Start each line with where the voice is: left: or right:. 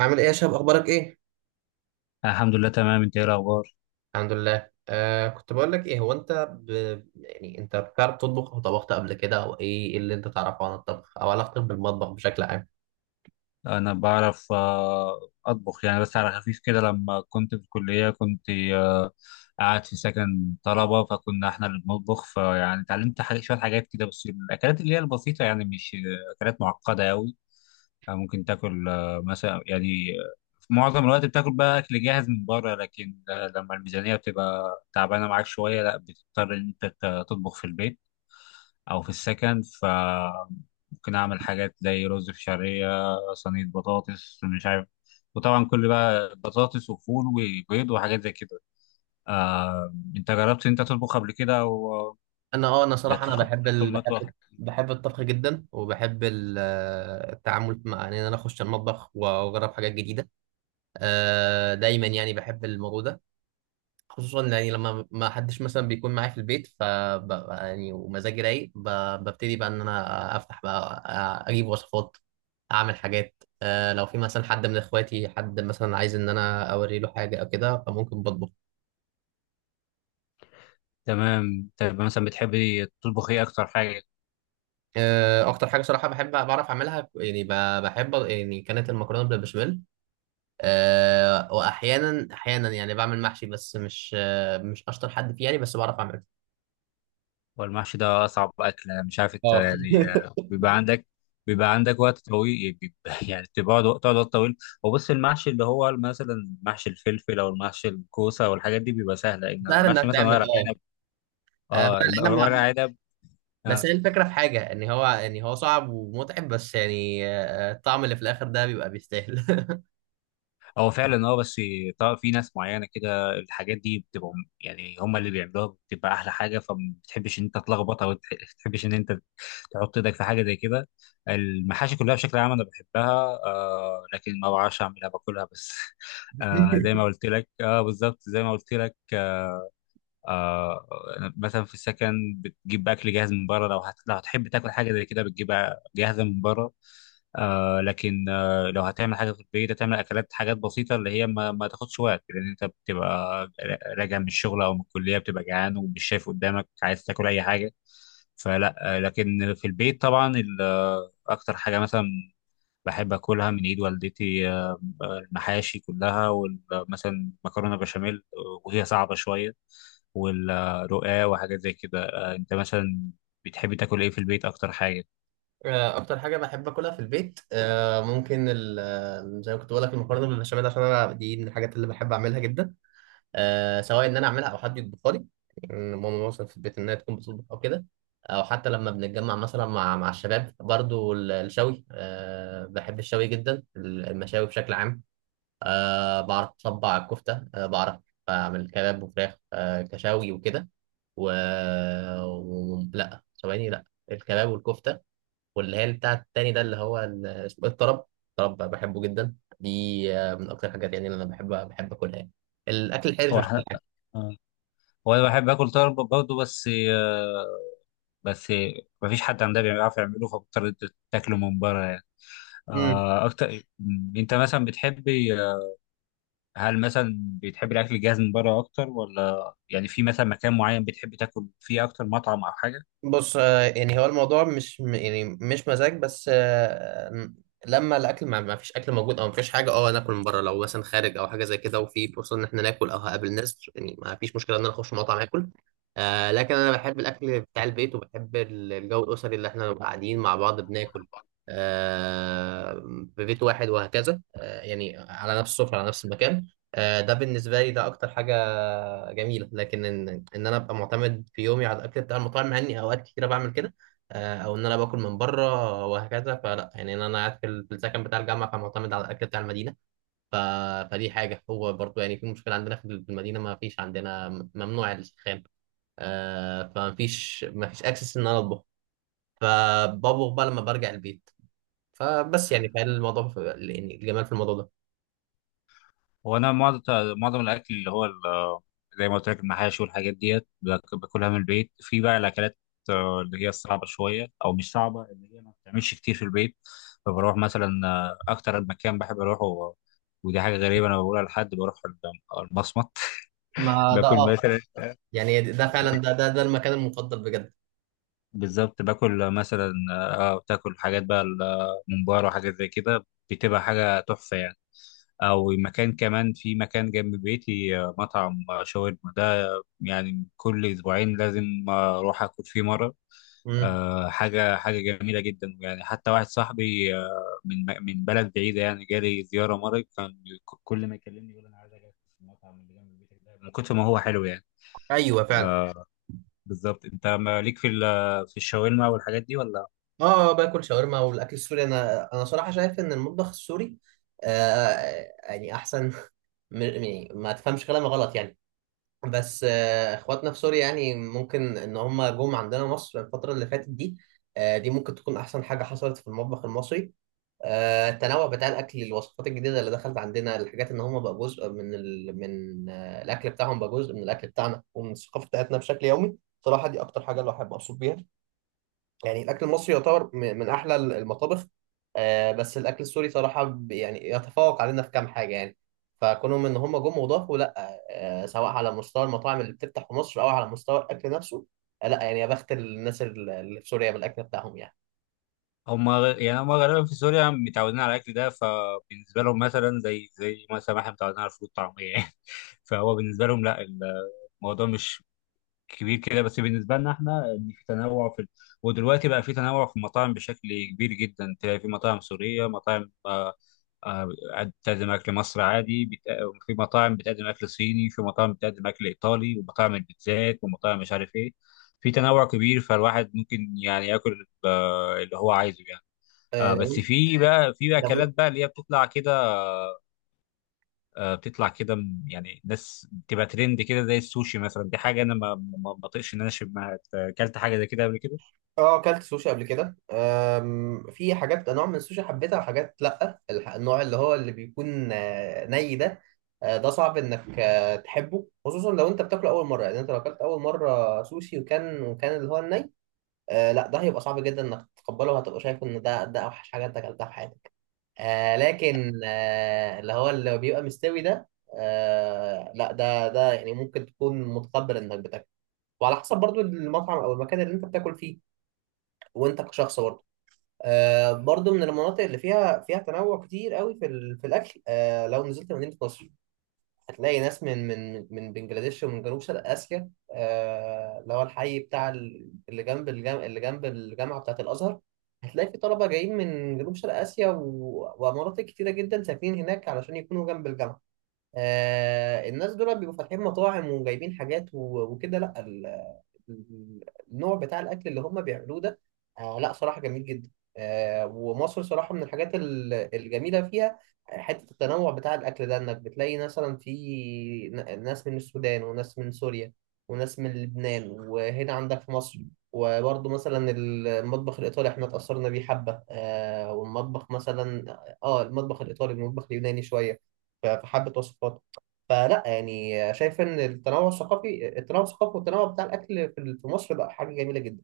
right: عامل ايه يا شباب؟ اخبارك ايه؟
left: الحمد لله تمام، انت ايه الاخبار؟
right: الحمد لله. كنت بقول لك، ايه هو انت ب... يعني انت بتعرف تطبخ او طبخت قبل كده، او ايه اللي انت تعرفه عن الطبخ او علاقتك بالمطبخ بشكل عام؟
left: انا بعرف اطبخ يعني بس على خفيف كده، لما كنت في الكليه كنت قاعد في سكن طلبه، فكنا احنا اللي بنطبخ، فيعني اتعلمت حاجات شويه حاجات كده، بس الاكلات اللي هي البسيطه، يعني مش اكلات معقده قوي. ممكن تاكل مثلا، يعني في معظم الوقت بتاكل بقى اكل جاهز من بره، لكن لما الميزانيه بتبقى تعبانه معاك شويه، لا بتضطر ان انت تطبخ في البيت او في السكن، ف ممكن اعمل حاجات زي رز بشعريه، صينيه بطاطس مش عارف، وطبعا كل بقى بطاطس وفول وبيض وحاجات زي كده. انت جربت انت تطبخ قبل كده او
right: انا
left: ده
right: صراحه، انا
left: تدخل
right: بحب
left: تدخل مطبخ؟
right: بحب الطبخ جدا، وبحب التعامل مع ان انا اخش المطبخ واجرب حاجات جديده. دايما يعني بحب الموضوع ده، خصوصا يعني لما ما حدش مثلا بيكون معايا في البيت، يعني ومزاجي رايق، ببتدي بقى ان انا افتح بقى، اجيب وصفات، اعمل حاجات. لو في مثلا حد من اخواتي، حد مثلا عايز ان انا اوري له حاجه او كده، فممكن بطبخ.
left: تمام، طيب مثلا بتحبي تطبخ ايه اكتر حاجه؟
right: اكتر حاجه صراحه بحب بعرف اعملها، يعني بحب، يعني كانت المكرونه بالبشاميل. واحيانا يعني بعمل محشي، بس مش مش اشطر حد فيه يعني، بس بعرف اعمله.
left: والمحشي ده أصعب أكلة، مش عارف أنت
right: اه.
left: يعني، بيبقى عندك وقت طويل، يعني بيبقى يعني تقعد وقت طويل. وبص، المحشي اللي هو مثلا محشي الفلفل أو المحشي الكوسة والحاجات دي بيبقى سهلة، إن
right: سهل انها
left: المحشي مثلا
right: تعمل.
left: ورق عنب. اه،
right: لان انا ما
left: ورق عنب. آه،
right: بس هي الفكرة في حاجة، ان هو صعب ومتعب، بس يعني الطعم اللي في الاخر ده بيبقى بيستاهل.
left: هو فعلا اه، بس طبعا في ناس معينه كده الحاجات دي بتبقى يعني هم اللي بيعملوها بتبقى احلى حاجه، فما بتحبش ان انت تلخبطها، وما بتحبش ان انت تحط ايدك في حاجه زي كده. المحاشي كلها بشكل عام انا بحبها، لكن ما بعرفش اعملها، باكلها بس. زي ما قلت لك، اه بالظبط زي ما قلت لك. آه مثلا في السكن بتجيب اكل جاهز من بره، لو هتحب تاكل حاجه زي كده بتجيبها جاهزه من بره. لكن لو هتعمل حاجه في البيت هتعمل اكلات، حاجات بسيطه اللي هي ما تاخدش وقت، لان انت بتبقى راجع من الشغل او من الكليه، بتبقى جعان ومش شايف قدامك، عايز تاكل اي حاجه. فلا، لكن في البيت طبعا اكتر حاجه مثلا بحب اكلها من ايد والدتي، المحاشي كلها، ومثلا مكرونه بشاميل وهي صعبه شويه، والرقاق وحاجات زي كده. انت مثلا بتحب تاكل ايه في البيت اكتر حاجه؟
right: اكتر حاجة بحب اكلها في البيت، آه، ممكن ال- آه، زي ما كنت بقول لك المكرونة بالبشاميل، عشان انا دي من الحاجات اللي بحب اعملها جدا. سواء ان انا اعملها او حد يطبخها لي، يعني ماما مثلا في البيت انها تكون بتطبخ او كده. او حتى لما بنتجمع مثلا مع الشباب، برضو الشوي، بحب الشوي جدا، المشاوي بشكل عام. بعرف أصبع الكفتة. بعرف أعمل كباب وفراخ. كشاوي وكده. و... لا، ثواني، لا. الكباب والكفتة، واللي هي بتاع التاني ده، اللي هو اسمه إيه؟ الطرب. الطرب بحبه جدا دي. من أكتر الحاجات يعني اللي أنا بحب أكلها يعني. الأكل الحرش،
left: هو
right: مش كل
left: احنا
right: حاجة.
left: آه، هو انا بحب اكل طرب برضه، بس مفيش حد عندنا بيعرف يعمله، فبضطر أنت تاكله من بره يعني.
right: مم.
left: آه، اكتر م، انت مثلا بتحبي، هل مثلا بتحبي الاكل الجاهز من بره اكتر، ولا يعني في مثلا مكان معين بتحب تاكل فيه اكتر، مطعم او حاجه؟
right: بص، يعني هو الموضوع مش يعني مش مزاج، بس لما الاكل ما ما فيش اكل موجود او ما فيش حاجه، اه ناكل من بره، لو مثلا خارج او حاجه زي كده، وفي فرصه ان احنا ناكل او هقابل ناس، يعني ما فيش مشكله ان انا اخش مطعم اكل. لكن انا بحب الاكل بتاع البيت، وبحب الجو الاسري اللي احنا نبقى قاعدين مع بعض بناكل آه في بيت واحد وهكذا، يعني على نفس السفره، على نفس المكان. ده بالنسبه لي، ده اكتر حاجه جميله، لكن ان انا ابقى معتمد في يومي على الاكل بتاع المطاعم، مع اني اوقات كتيره بعمل كده. او ان انا باكل من بره وهكذا، فلا يعني ان انا قاعد في السكن بتاع الجامعه، فمعتمد على الاكل بتاع المدينه. ف... فدي حاجه، هو برضو يعني في مشكله عندنا في المدينه، ما فيش عندنا ممنوع السخان. فما فيش ما فيش اكسس ان انا اطبخ، فبطبخ بقى لما برجع البيت، فبس يعني يعني الجمال في الموضوع ده.
left: هو انا معظم الاكل اللي هو زي ما قلت لك المحاشي والحاجات ديت باكلها من البيت، في بقى الاكلات اللي هي الصعبه شويه، او مش صعبه، اللي هي ما بتعملش كتير في البيت، فبروح مثلا اكتر مكان بحب اروحه، ودي حاجه غريبه انا بقولها، لحد بروح المصمت
right: ما ده،
left: باكل
right: اه.
left: مثلا،
right: يعني ده فعلا، ده المكان المفضل بجد.
left: بالظبط باكل مثلا اه بتاكل حاجات بقى الممبار وحاجات زي كده، بتبقى حاجه تحفه يعني. او مكان كمان، في مكان جنب بيتي مطعم شاورما، يعني كل اسبوعين لازم اروح اكل فيه مره.
right: امم.
left: حاجه جميله جدا، يعني حتى واحد صاحبي من بلد بعيده، يعني جالي زياره مره، كان كل ما يكلمني يقول انا عايز اجي في المطعم اللي جنب بيتك ده، من كتر ما هو حلو يعني.
right: ايوه، فعلا.
left: آه، بالظبط. انت مالك في في الشاورما والحاجات دي ولا؟
right: اه، باكل شاورما والاكل السوري. انا صراحه شايف ان المطبخ السوري يعني احسن. يعني ما تفهمش كلامي غلط يعني. بس اخواتنا في سوريا، يعني ممكن ان هم جم عندنا مصر الفتره اللي فاتت دي. دي ممكن تكون احسن حاجه حصلت في المطبخ المصري. التنوع بتاع الاكل، الوصفات الجديده اللي دخلت عندنا، الحاجات ان هم بقى جزء من الاكل بتاعهم، بقى جزء من الاكل بتاعنا ومن الثقافه بتاعتنا بشكل يومي. صراحه، دي اكتر حاجه اللي احب ابسط بيها. يعني الاكل المصري يعتبر من احلى المطابخ. بس الاكل السوري صراحه، يعني يتفوق علينا في كام حاجه يعني. فكونهم ان هم جم وضافوا، لا سواء على مستوى المطاعم اللي بتفتح في مصر، او على مستوى الاكل نفسه. لا يعني يا بخت الناس اللي في سوريا بالاكل بتاعهم يعني.
left: يعني هم غالبا في سوريا متعودين على الاكل ده، فبالنسبه لهم مثلا زي مثلا ما احنا متعودين على الفول الطعميه يعني فهو بالنسبه لهم لا، الموضوع مش كبير كده، بس بالنسبه لنا احنا ان في تنوع في، ودلوقتي بقى في تنوع في المطاعم بشكل كبير جدا، تلاقي في مطاعم سوريه، مطاعم آه، بتقدم اكل مصري عادي، في مطاعم بتقدم اكل صيني، في مطاعم بتقدم اكل ايطالي، ومطاعم البيتزات ومطاعم مش عارف ايه. في تنوع كبير، فالواحد ممكن يعني ياكل اللي هو عايزه يعني. بس
right: آه،
left: في بقى في اكلات
right: لو
left: بقى اللي هي بتطلع كده، بتطلع كده يعني ناس بتبقى ترند كده، زي السوشي مثلا، دي حاجه انا ما بطيقش ان انا اشم اكلت حاجه زي كده قبل كده.
right: اه اكلت سوشي قبل كده. في حاجات نوع من السوشي حبيتها، وحاجات لا. النوع اللي هو اللي بيكون ني ده. ده صعب انك تحبه، خصوصا لو انت بتاكله اول مره، يعني انت لو اكلت اول مره سوشي وكان اللي هو الني. لا، ده هيبقى صعب جدا انك تتقبله، وهتبقى شايف ان ده اوحش حاجه انت اكلتها في حياتك. لكن اللي هو اللي بيبقى مستوي ده، لا ده يعني ممكن تكون متقبل انك بتاكله، وعلى حسب برضو المطعم او المكان اللي انت بتاكل فيه، وانت كشخص برضه. برضو من المناطق اللي فيها تنوع كتير قوي في الاكل. لو نزلت مدينه نصر، هتلاقي ناس من بنجلاديش ومن جنوب شرق اسيا. اللي هو الحي بتاع ال- اللي جنب الجام... اللي جنب الجامعه بتاعه الازهر. هتلاقي في طلبه جايين من جنوب شرق اسيا ومناطق كتيره جدا ساكنين هناك علشان يكونوا جنب الجامعه. الناس دول بيبقوا فاتحين مطاعم وجايبين حاجات وكده. لا، النوع بتاع الاكل اللي هم بيعملوه ده، لا صراحه جميل جدا. ومصر صراحه من الحاجات الجميله فيها، حته التنوع بتاع الاكل ده، انك بتلاقي مثلا في ناس من السودان، وناس من سوريا، وناس من لبنان، وهنا عندك في مصر. وبرضه مثلا المطبخ الايطالي احنا اتاثرنا بيه حبه. آه والمطبخ مثلا اه المطبخ الايطالي والمطبخ اليوناني شويه، فحبه وصفات. فلا يعني، شايف ان التنوع الثقافي والتنوع بتاع الاكل في مصر بقى حاجه جميله جدا.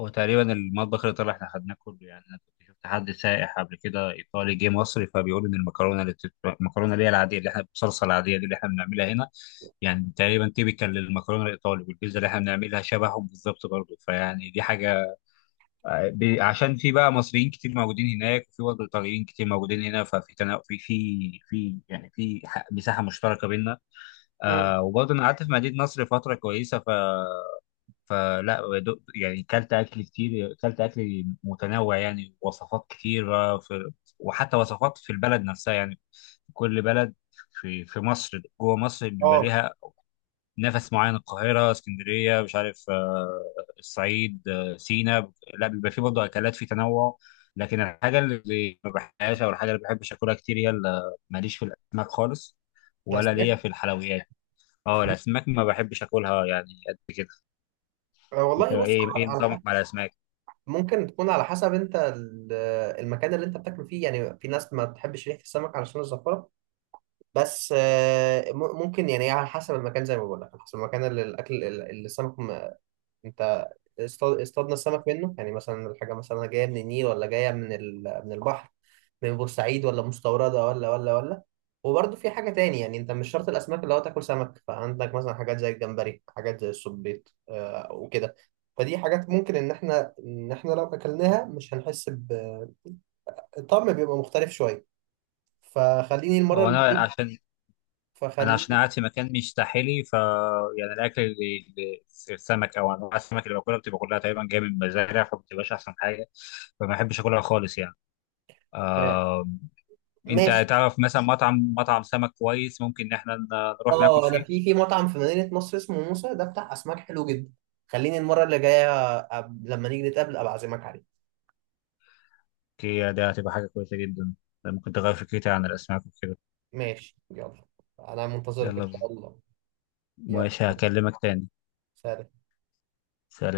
left: هو تقريبا المطبخ الايطالي احنا خدناه كله يعني، انا كنت شفت حد سائح قبل كده ايطالي جه مصر، فبيقول ان المكرونه اللي هي العاديه، اللي احنا بالصلصه العاديه دي اللي احنا بنعملها هنا، يعني تقريبا تيبيكال للمكرونه الايطالي، والبيتزا اللي احنا بنعملها شبههم بالظبط برضه، فيعني دي حاجه عشان في بقى مصريين كتير موجودين هناك، وفي برضه ايطاليين كتير موجودين هنا، في يعني مساحه مشتركه بينا.
right: مم.
left: وبرضه انا قعدت في مدينه نصر فتره كويسه، فلا، يعني كلت اكل كتير، كلت اكل متنوع يعني، وصفات كتيره وحتى وصفات في البلد نفسها يعني. كل بلد في مصر، جوه مصر بيبقى
right: اه،
left: ليها نفس معين، القاهرة، اسكندرية، مش عارف، الصعيد، سينا، لا بيبقى فيه برضه أكلات، في تنوع. لكن الحاجة اللي ما بحبهاش، أو الحاجة اللي ما بحبش أكلها كتير، هي ماليش في الأسماك خالص،
right: ده
left: ولا ليا
right: اسماك.
left: في الحلويات. اه، الأسماك ما بحبش أكلها يعني، قد كده. أنت
right: والله، بص،
left: إيه
right: على
left: نظامك
right: حق.
left: مع الأسماك؟
right: ممكن تكون على حسب انت المكان اللي انت بتاكل فيه، يعني في ناس ما تحبش ريحه السمك علشان الزفره. بس ممكن يعني على حسب المكان، زي ما بقول لك، على حسب المكان، اللي الاكل اللي السمك، انت اصطادنا السمك منه، يعني مثلا الحاجة مثلا جاية من النيل، ولا جاية من البحر، من بورسعيد، ولا مستوردة، ولا. وبرضه في حاجة تاني، يعني انت مش شرط الأسماك اللي هو تاكل سمك، فعندك مثلا حاجات زي الجمبري، حاجات زي السبيط وكده. فدي حاجات، ممكن ان احنا لو اكلناها، مش هنحس الطعم بيبقى مختلف شوية. فخليني المرة
left: هو
right: اللي
left: أنا
right: جاية.
left: عشان أنا عشان
right: فخليني.
left: قاعد في مكان مش ساحلي، ف يعني الأكل السمك أو أنواع السمك اللي باكلها بتبقى كلها تقريبا جاية من مزارع، فما بتبقاش أحسن حاجة، فما بحبش أكلها خالص يعني.
right: آه،
left: آه، انت
right: ماشي.
left: تعرف مثلا مطعم سمك كويس ممكن ان احنا نروح ناكل
right: اه، انا
left: فيه؟
right: في مطعم في مدينة نصر اسمه موسى، ده بتاع اسماك حلو جدا. خليني المرة اللي جاية، لما نيجي نتقابل ابقى اعزمك عليه.
left: دي ده هتبقى حاجه كويسه جدا، ده ممكن تغير فكرتي عن الاسماك وكده.
right: ماشي، يلا، انا منتظرك
left: يلا
right: ان شاء
left: بينا.
right: الله. يلا،
left: ماشي، هكلمك تاني.
right: سلام.
left: سلام.